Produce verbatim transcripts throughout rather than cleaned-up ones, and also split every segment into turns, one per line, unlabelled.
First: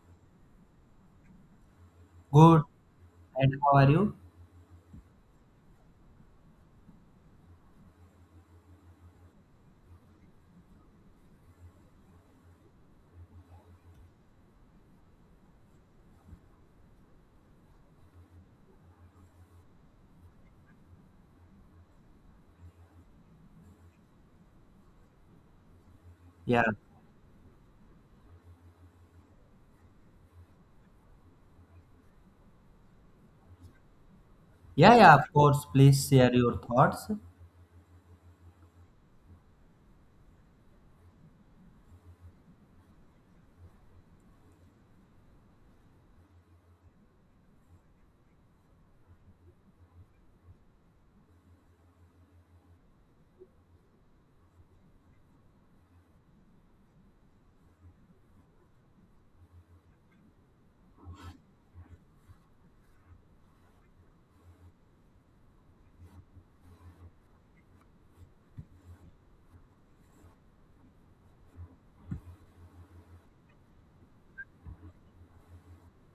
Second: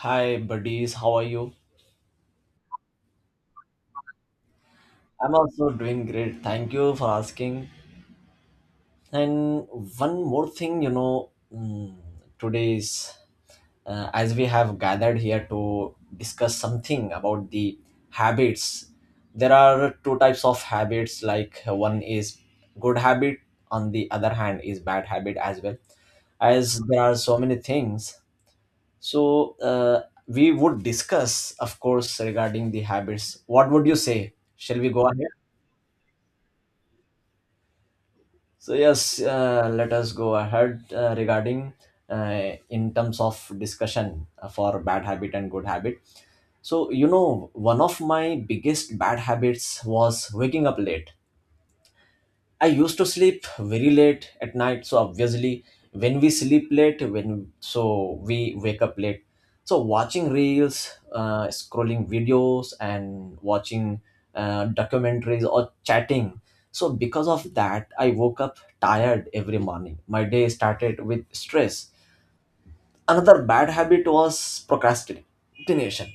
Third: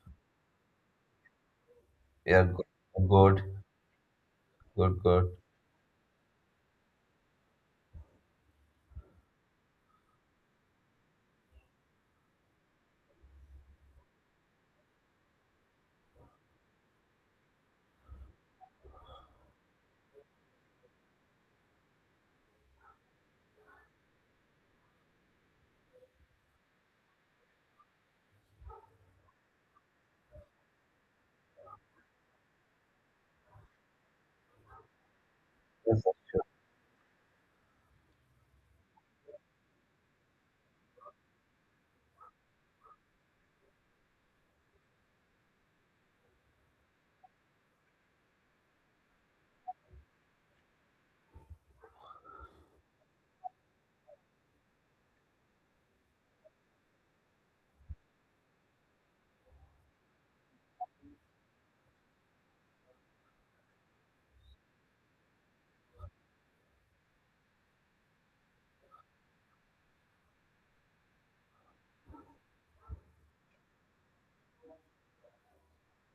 Hi, buddies. How are you?
Yeah,
Good.
good, good,
And how are you?
good, good.
I'm also doing great. Thank you for asking. And one more thing, you know, mm, today is uh, as we have gathered here to discuss something about the habits. There are two types of habits. Like uh, one is good habit, on the other hand is bad habit as well.
Yeah.
As there are so many things, so uh, we would discuss, of course, regarding the habits. What would you say? Shall we
Yeah,
go
yeah,
ahead?
of course.
Yes,
Please
sir.
share your thoughts.
So yes, uh, let us go ahead uh, regarding uh, in terms of discussion uh, for bad habit and good habit. So you know, one of my biggest bad habits was waking up late. I used to sleep very late at night, so obviously when we sleep late, when so we wake up late. So watching reels, uh, scrolling videos, and watching uh, documentaries or chatting. So because of that, I woke up tired every morning. My day started with stress. Another bad habit was procrastination.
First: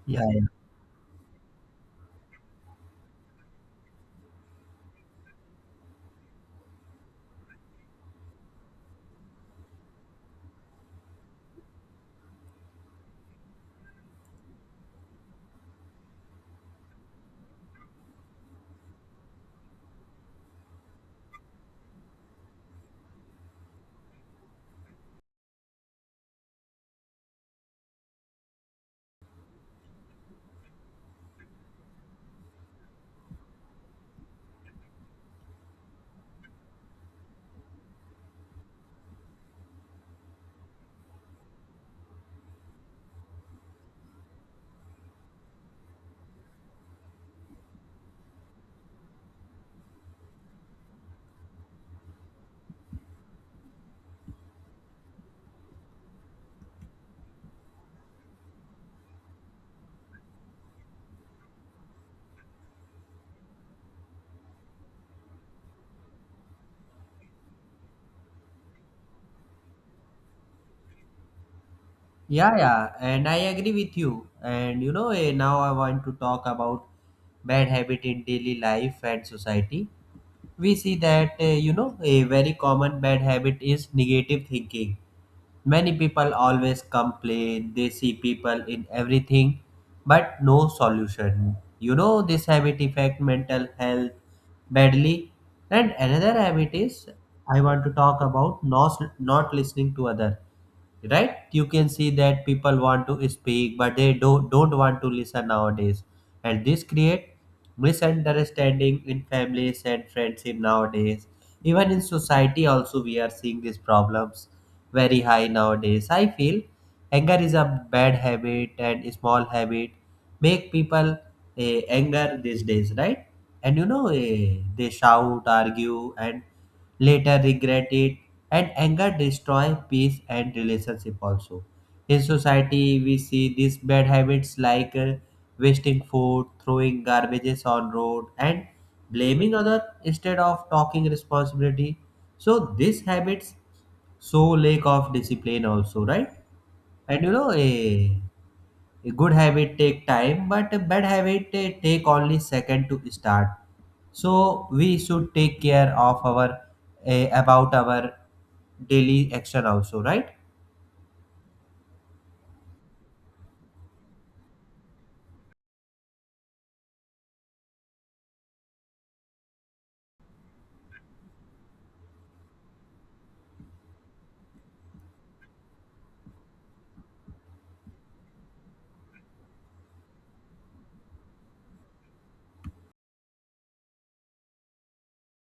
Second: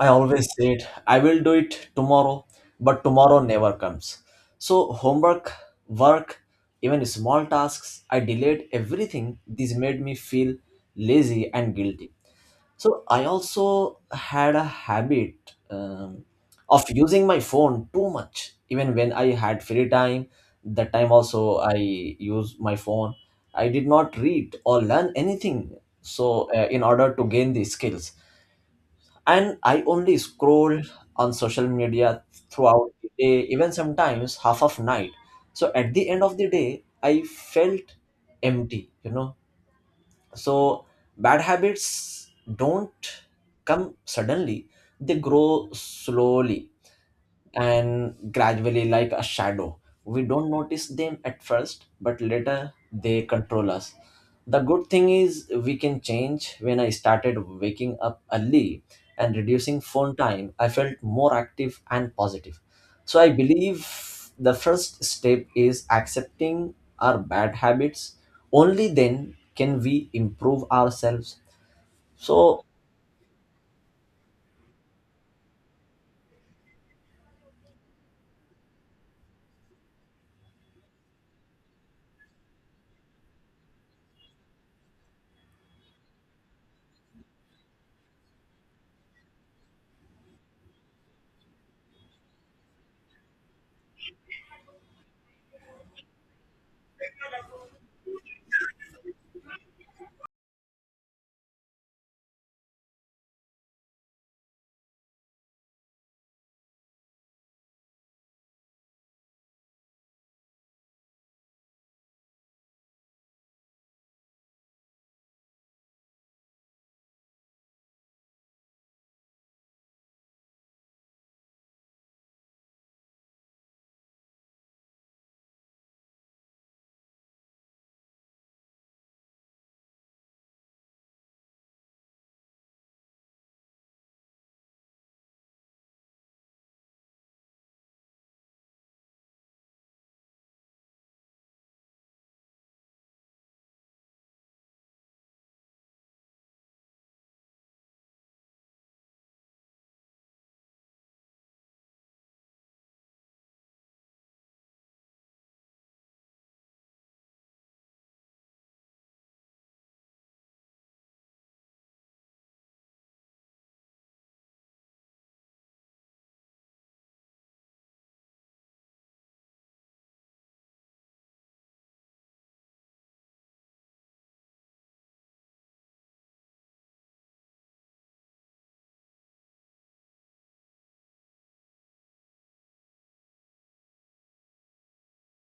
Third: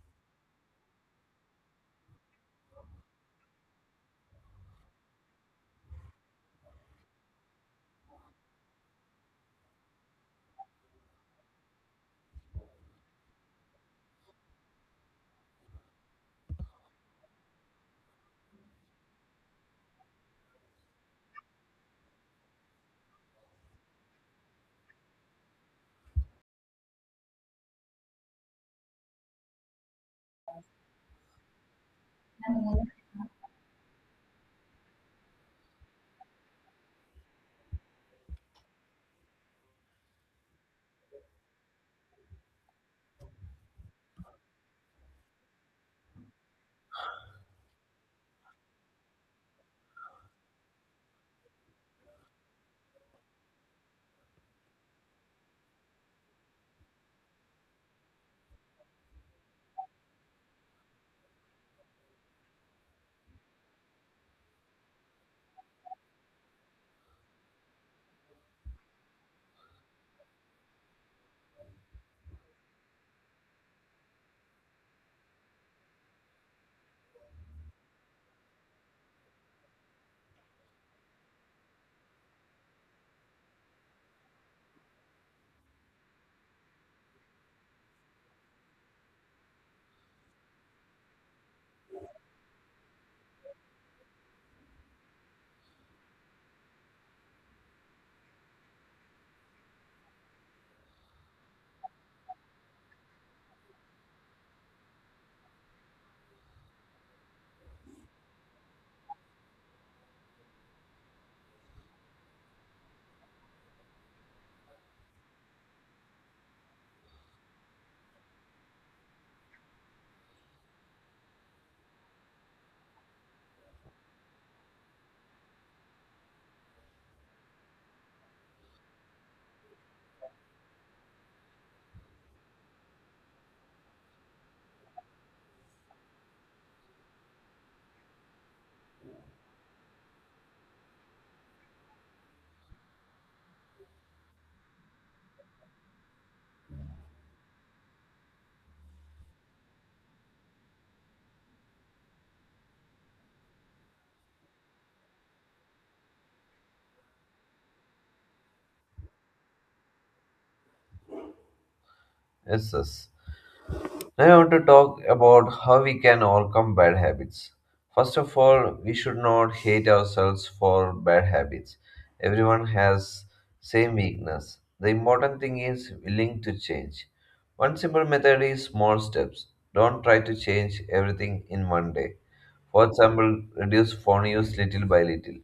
I
Yeah, yeah.
always said I will do it tomorrow, but tomorrow never comes. So, homework, work, even small tasks, I delayed everything. This made me feel lazy and guilty. So, I also had a habit um, of using my phone too much, even when I had free time. That time also, I used my phone. I did not read or learn anything. So, uh, in order to gain these skills, and I only scroll on social media throughout the day, even sometimes half of night. So at the end of the day I felt empty you know So bad habits don't come suddenly, they grow slowly and gradually like a shadow. We don't notice them at first, but later they control us. The good thing is we can change. When I started waking up early and reducing phone time, I felt more active and positive. So I believe the first step is accepting our bad habits. Only then can we improve ourselves.
Yeah,
So
yeah, and I agree with you. And you know, eh, now I want to talk about bad habit in daily life and society. We see that uh, you know, a very common bad habit is negative thinking. Many people always complain, they see people in everything but no solution. You know, this habit affect mental health badly. And another habit is, I want to talk about not not listening to other. Right, you can see that people want to speak but they don't don't want to listen nowadays. And this create misunderstanding in families and friendship nowadays. Even in society also we are seeing these problems very high nowadays. I feel anger is a bad habit, and small habit make people eh, anger these days, right? And you know, eh, they shout, argue, and later regret it. And anger destroy peace and relationship also. In society we see these bad habits like uh, wasting food, throwing garbages on road, and blaming other instead of talking responsibility. So these habits show lack of discipline also, right? And you know, eh, a good habit take time, but a bad habit eh, take only second to start. So we should take care of our eh, about our daily action also, right?
Yes, yes. Now, I want to talk about how we can overcome bad habits. First of all, we should not hate ourselves for bad habits. Everyone has same weakness. The important thing is willing to change. One simple method is small steps. Don't try to change everything in one day. For example, reduce phone use little by little.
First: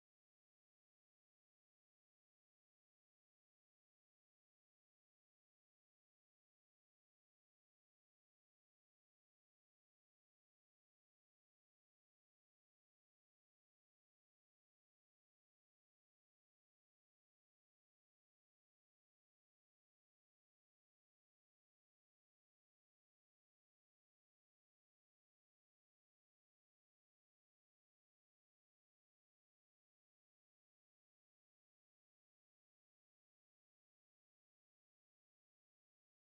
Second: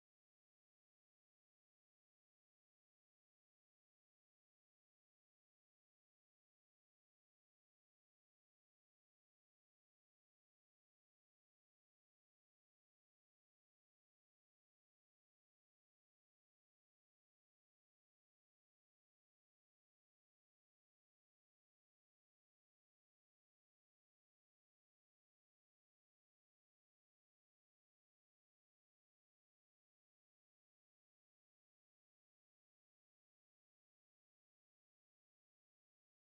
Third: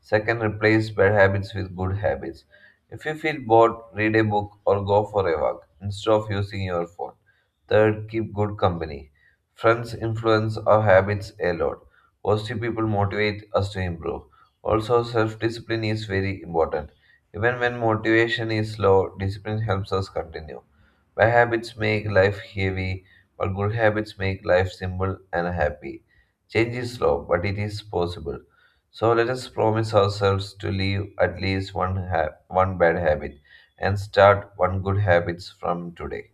Second, replace bad habits with good habits. If you feel bored, read a book or go for a walk instead of using your phone. Third, keep good company. Friends influence our habits a lot. Positive people motivate us to improve. Also, self discipline is very important. Even when motivation is low, discipline helps us continue. Bad habits make life heavy, but good habits make life simple and happy. Change is slow, but it is possible. So let us promise ourselves to leave at least one ha- one bad habit and start one good habits from today.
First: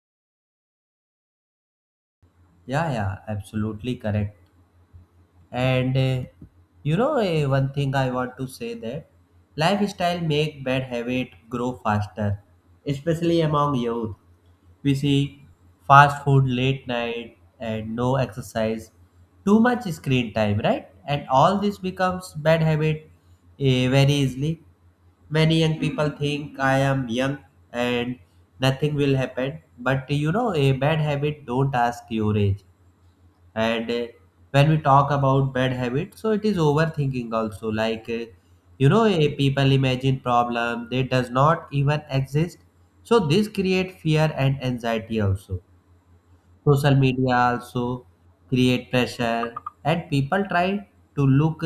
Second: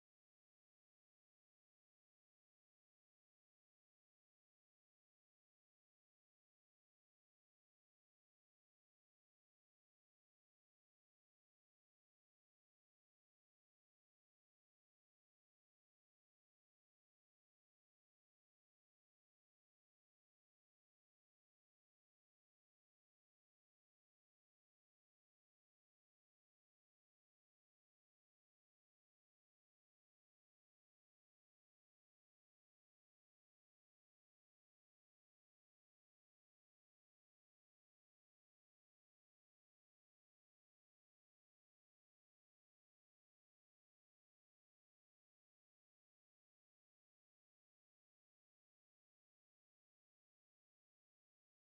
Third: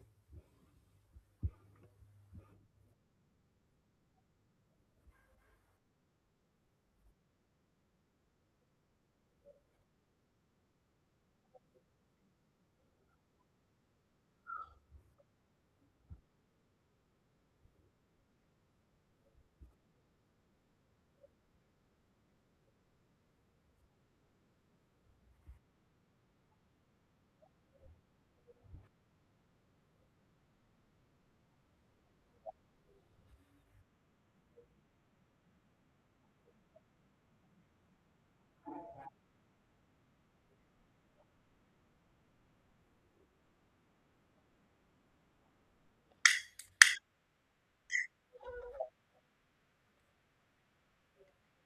Yeah, yeah, absolutely correct. And uh, you know, uh, one thing I want to say that lifestyle make bad habit grow faster, especially among youth. We see fast food, late night, and no exercise, too much screen time, right? And all this becomes bad habit eh, very easily. Many young people think I am young and nothing will happen, but you know, a bad habit don't ask your age. And uh, when we talk about bad habits, so it is overthinking also, like uh, you know, eh, people imagine problem they does not even exist. So this create fear and anxiety also. Social media also create pressure, and people try to look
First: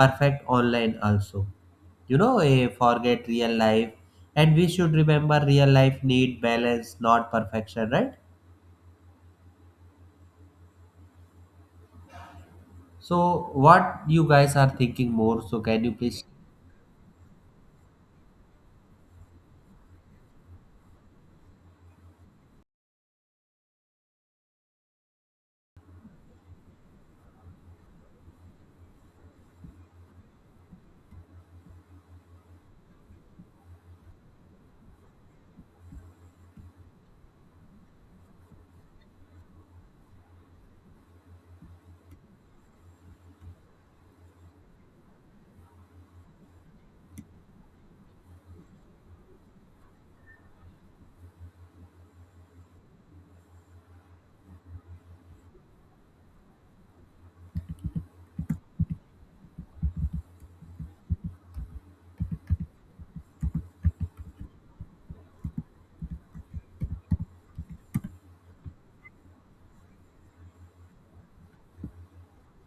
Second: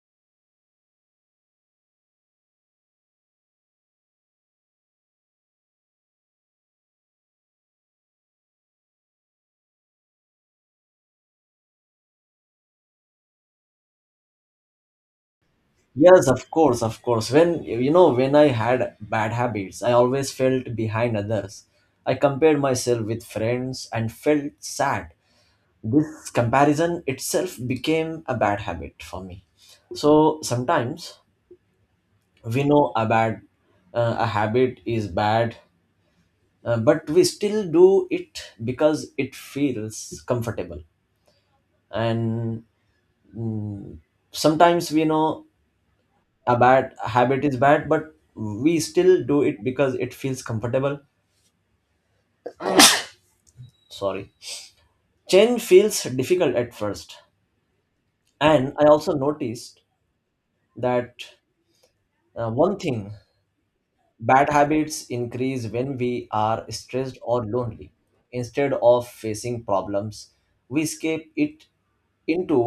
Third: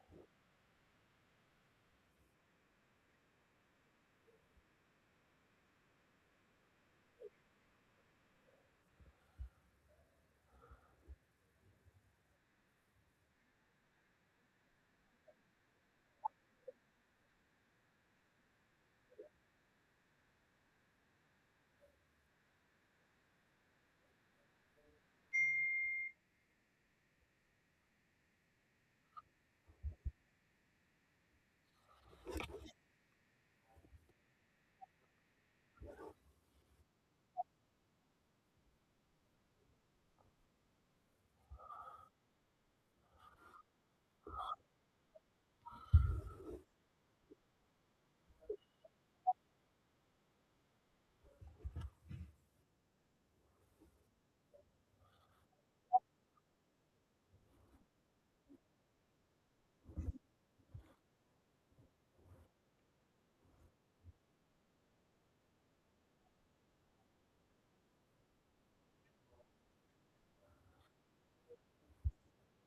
perfect online also, you know, eh, forget real life. And we should remember real life need balance, not perfection, right? So what you guys are thinking more, so can you please?
yes, of course, of course. When you know, when I had bad habits, I always felt behind others. I compared myself with friends and felt sad. This comparison itself became a bad habit for me. So sometimes we know a bad uh, a habit is bad, uh, but we still do it because it feels comfortable. And mm, sometimes we know a bad habit is bad but we still do it because it feels comfortable. Sorry, change feels difficult at first. And I also noticed that, uh, one thing, bad habits increase when we are stressed or lonely. Instead of facing problems, we escape it into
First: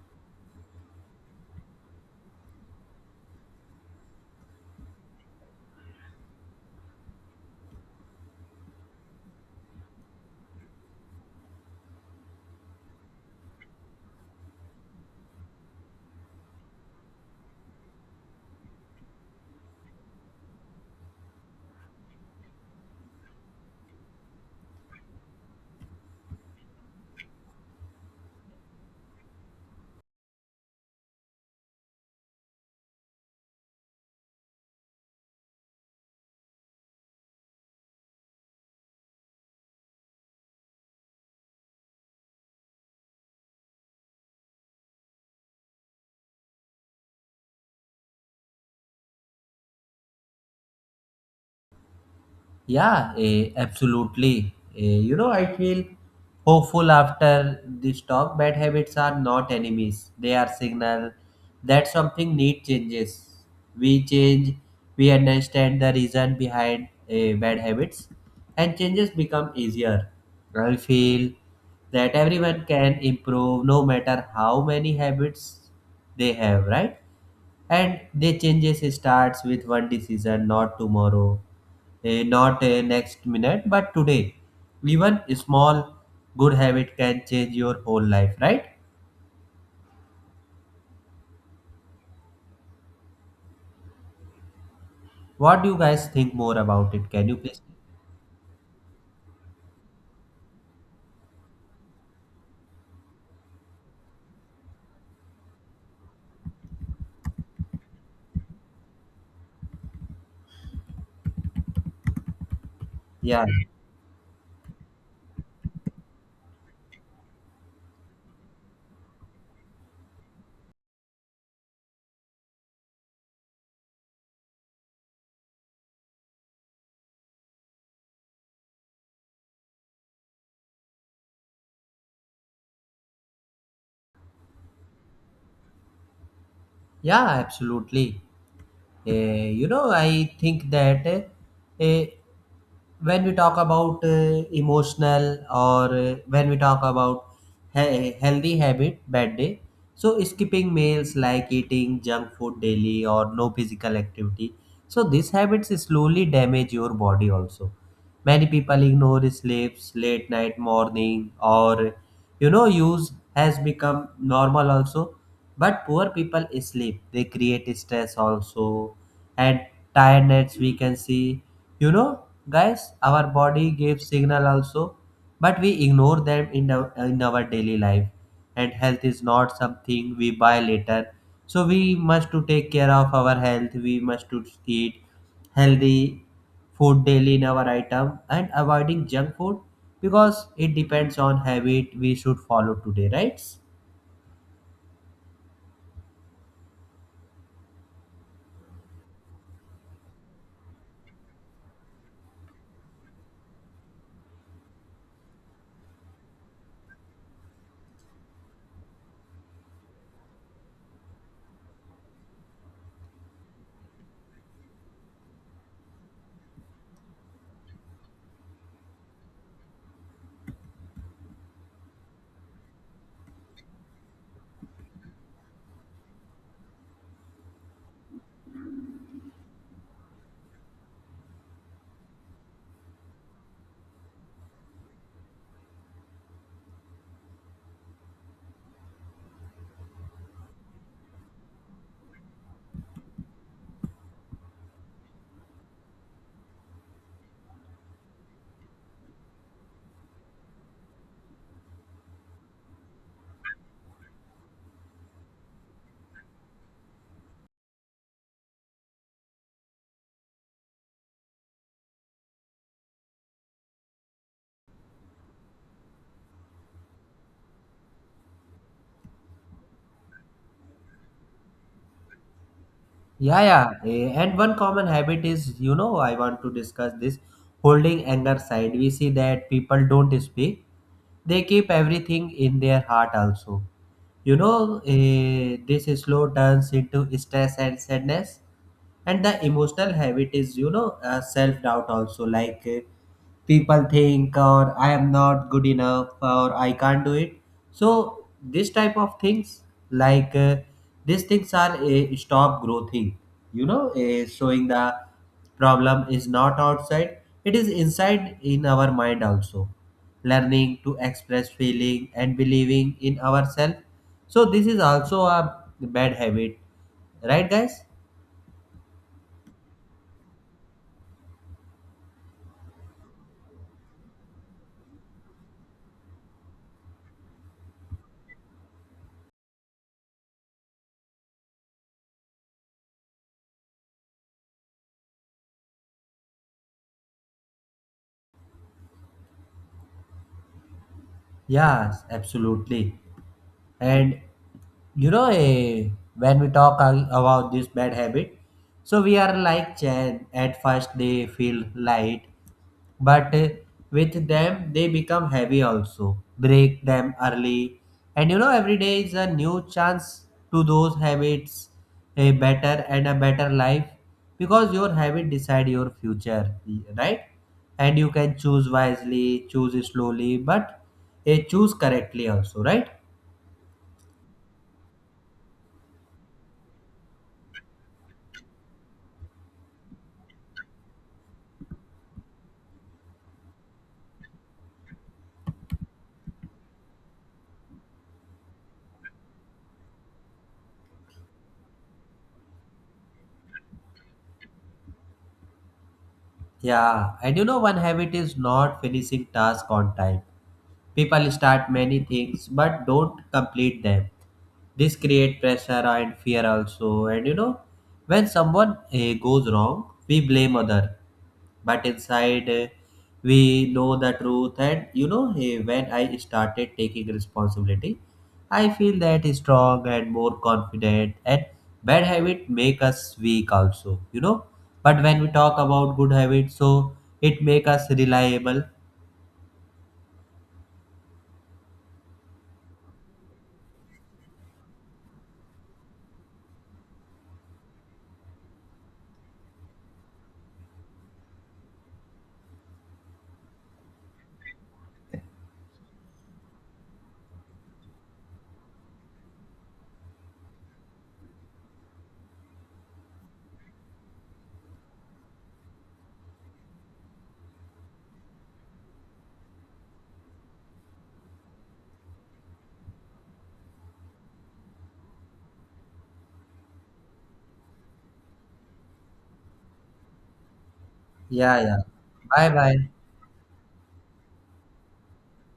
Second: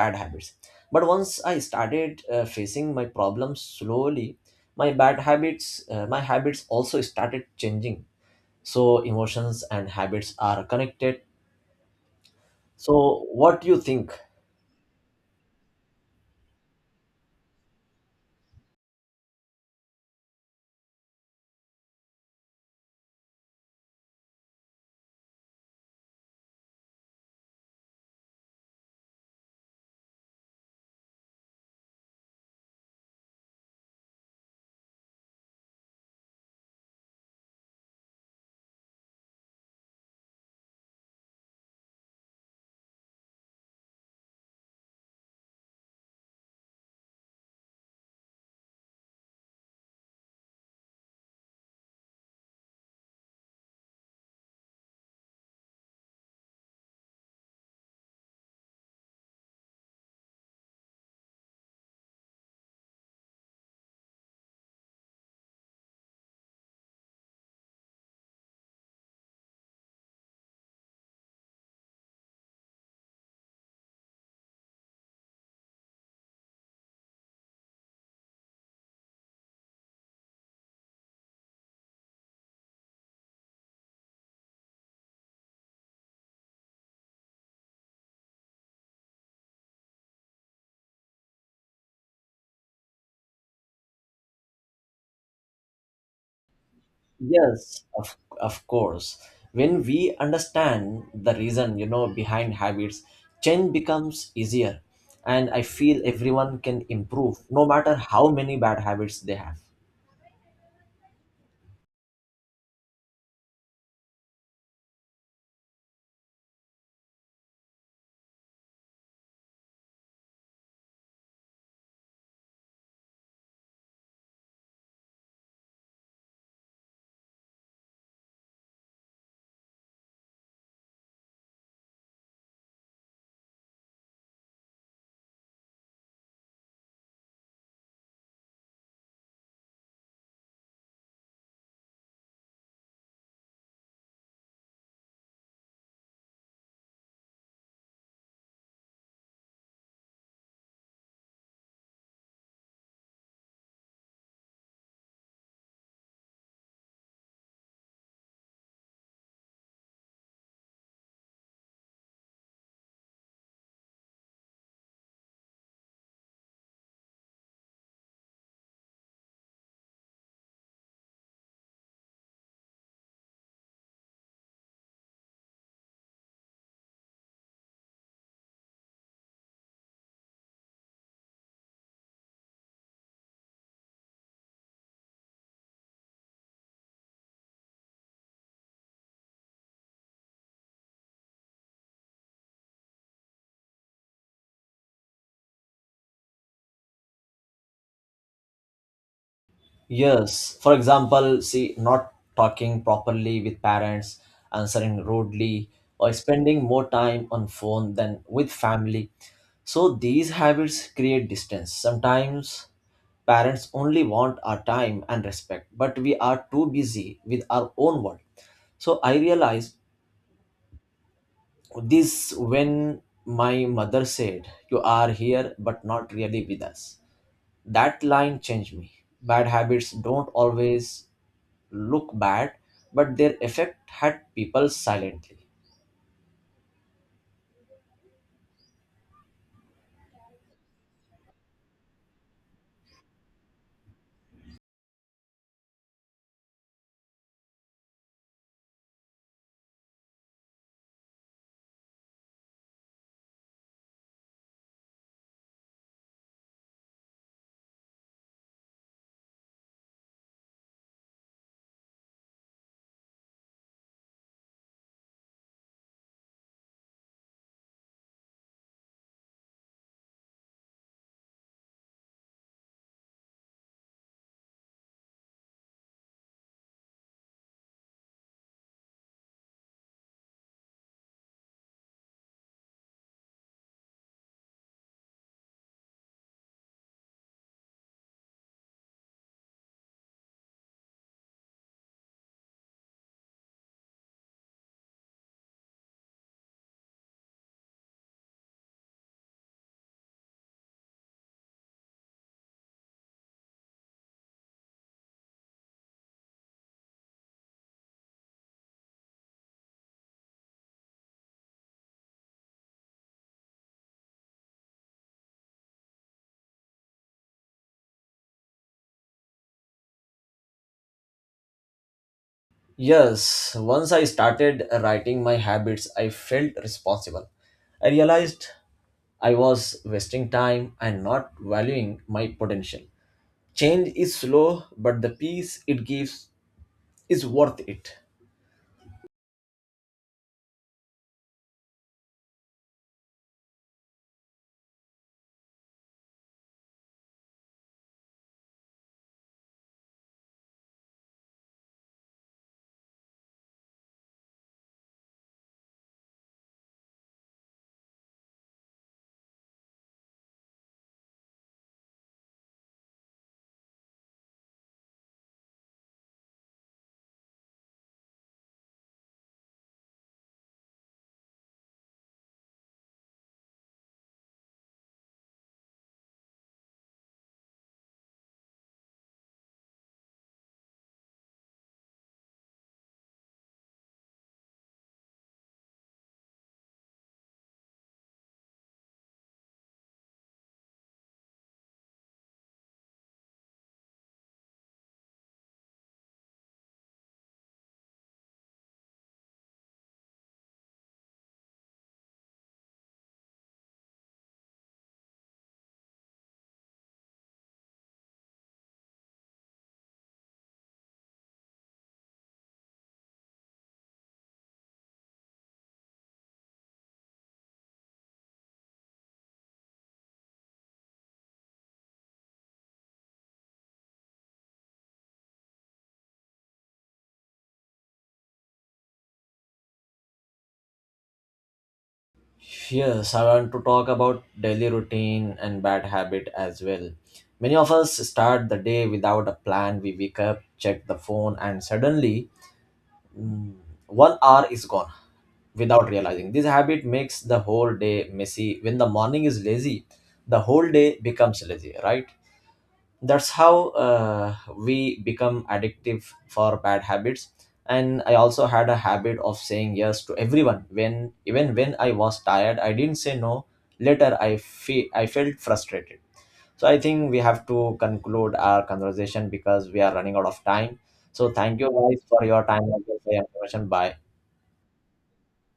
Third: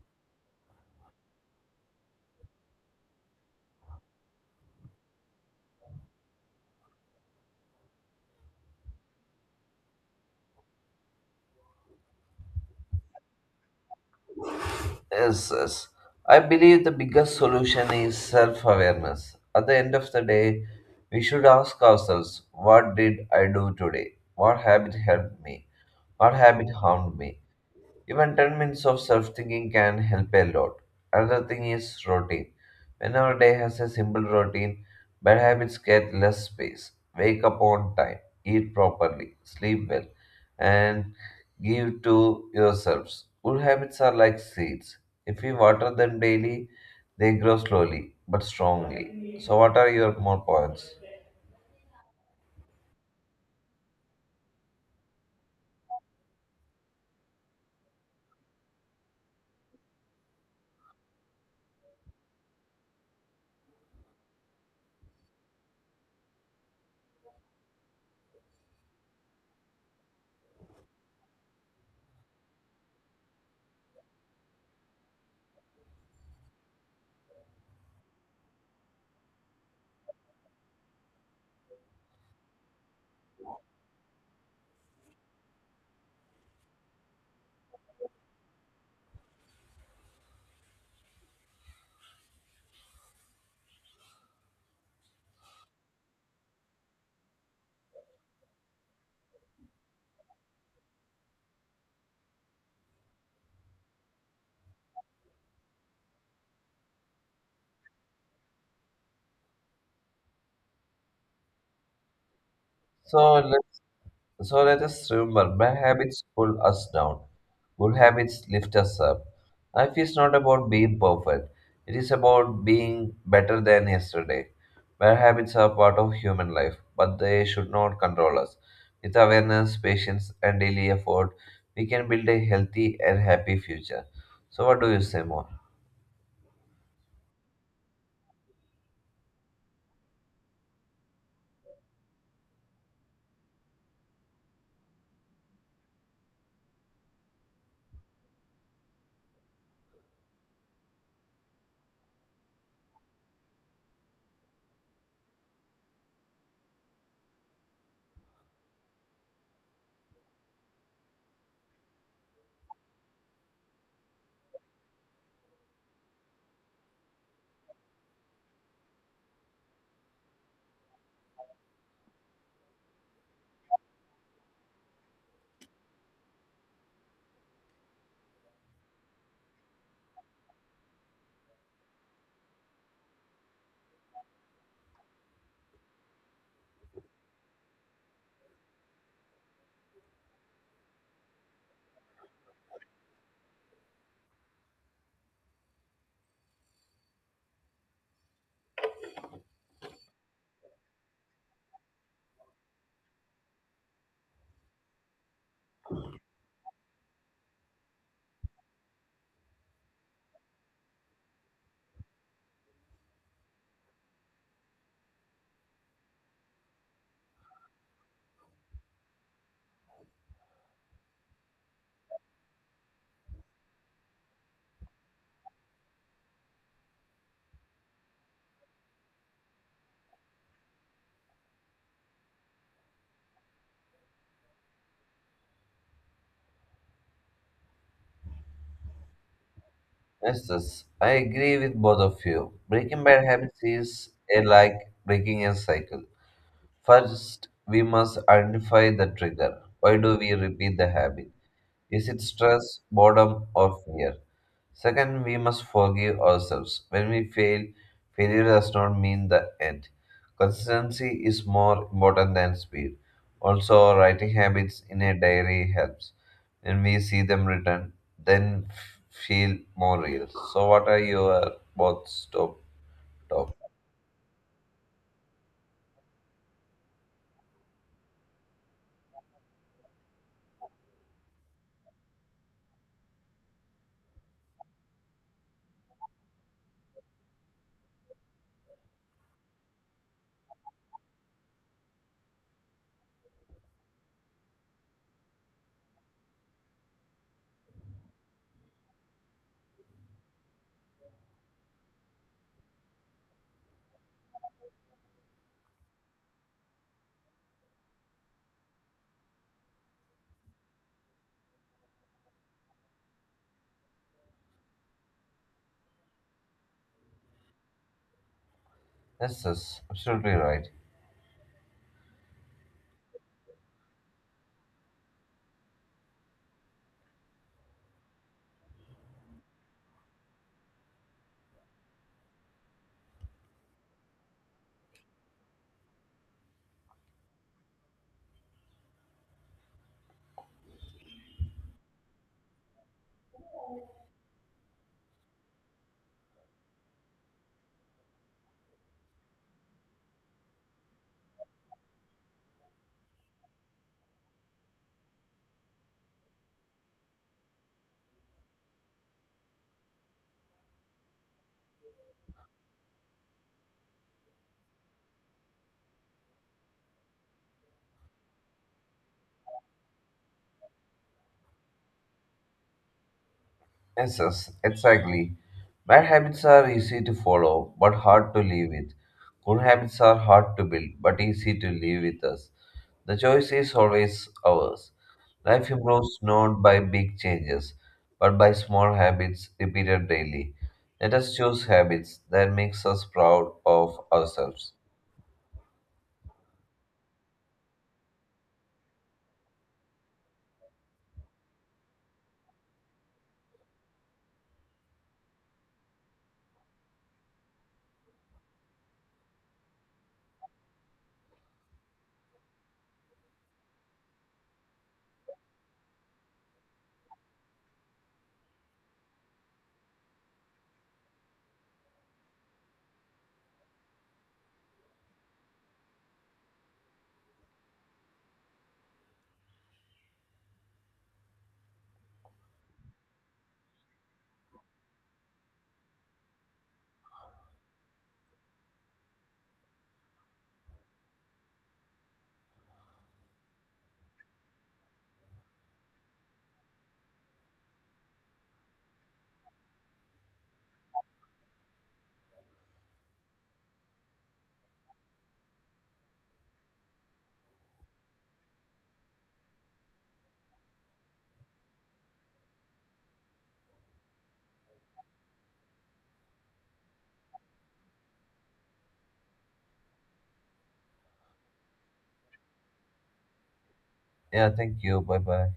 bad habits. But once I started uh, facing my problems slowly, my bad habits uh, my habits also started changing. So emotions and habits are connected. So what do you think?
Yes, yes. I believe the biggest solution is self awareness. At the end of the day, we should ask ourselves, what did I do today? What habit helped me? What habit harmed me? Even ten minutes of self thinking can help a lot. Another thing is routine. When our day has a simple routine, bad habits get less space. Wake up on time, eat properly, sleep well, and give to yourselves. Good habits are like seeds. If we water them daily, they grow slowly but strongly. So, what are your more points?
Yeah, eh, absolutely. Eh, you know, I feel hopeful after this talk. Bad habits are not enemies; they are signal that something need changes. We change, we understand the reason behind eh, bad habits, and changes become easier. I feel that everyone can improve, no matter how many habits they have, right? And they changes starts with one decision, not tomorrow, eh, not eh, next minute, but today. Even a small good habit can change your whole life, right? What do you guys think more about it? Can you please?
Yes, of, of course, when we understand the reason, you know behind habits, change becomes easier. And I feel everyone can improve no matter how many bad habits they have.
So,
Yeah,
So let us remember, bad habits pull us down, good habits lift us up. Life is not about being perfect, it is about being better than yesterday. Bad habits are part of human life, but they should not control us. With awareness, patience, and daily effort, we can build a healthy and happy future. So, what do you say more?
yeah, absolutely. Eh, you know, I think that eh, eh, when we talk about uh, emotional, or uh, when we talk about he- healthy habit bad day, so skipping meals like eating junk food daily or no physical activity. So these habits slowly damage your body also. Many people ignore sleeps late night morning, or you know, use has become normal also. But poor people sleep, they create stress also, and tiredness we can see. You know, guys, our body gives signal also, but we ignore them in our, in our daily life. And health is not something we buy later. So we must to take care of our health, we must to eat healthy food daily in our item and avoiding junk food, because it depends on habit we should follow today, right?
Yes, for example, see, not talking properly with parents, answering rudely, or spending more time on phone than with family. So these habits create distance. Sometimes parents only want our time and respect, but we are too busy with our own world. So I realized this when my mother said, "You are here, but not really with us." That line changed me. Bad habits don't always look bad, but their effect had people silently.
Yes, yes, I agree with both of you. Breaking bad habits is a like breaking a cycle. First, we must identify the trigger. Why do we repeat the habit? Is it stress, boredom, or fear? Second, we must forgive ourselves. When we fail, failure does not mean the end. Consistency is more important than speed. Also, writing habits in a diary helps. When we see them written, then f- feel more real. So, what are your both stop
Yeah,
talk?
yeah. eh, And one common habit is, you know, I want to discuss this holding anger side. We see that people don't speak, they keep everything in their heart also. You know, eh, this slow turns into stress and sadness. And the emotional habit is, you know, uh, self doubt also. Like, eh, people think or I am not good enough or I can't do it. So this type of things, like uh, these things are a stop growing, you know, a showing the problem is not outside, it is inside in our mind also. Learning to express feeling and believing in ourselves, so this is also a bad habit, right, guys?
Yes, yes, absolutely right.
Yes, once I started writing my habits, I felt responsible. I realized I was wasting time and not valuing my potential. Change is slow, but the peace it gives is worth it.
Yes, absolutely. And you know, eh, when we talk a- about this bad habit, so we are like Chan. At first, they feel light, but eh, with them, they become heavy also. Break them early. And you know, every day is a new chance to those habits, a better and a better life, because your habit decide your future, right? And you can choose wisely, choose slowly, but eh, choose correctly also, right?
Yes, yes, exactly. Bad habits are easy to follow, but hard to live with. Good habits are hard to build, but easy to live with us. The choice is always ours. Life improves not by big changes, but by small habits repeated daily. Let us choose habits that makes us proud of ourselves.
Yeah, and you know, one habit is not finishing task on time. People start many things but don't complete them. This create pressure and fear also. And you know, when someone eh, goes wrong, we blame other, but inside uh, we know the truth. And you know, hey, when I started taking responsibility, I feel that is strong and more confident. And bad habit make us weak also, you know. But when we talk about good habits, so it make us reliable.
Yes, I want to talk about daily routine and bad habit as well. Many of us start the day without a plan. We wake up, check the phone, and suddenly, mm, one hour is gone without realizing. This habit makes the whole day messy. When the morning is lazy, the whole day becomes lazy, right? That's how uh, we become addictive for bad habits. And I also had a habit of saying yes to everyone. When even when I was tired, I didn't say no. Later, I fe- I felt frustrated. So I think we have to conclude our conversation because we are running out of time. So
Yeah,
thank you
yeah.
guys for your
Bye
time and
bye.
your information. Bye.
Yeah, thank you. Bye bye.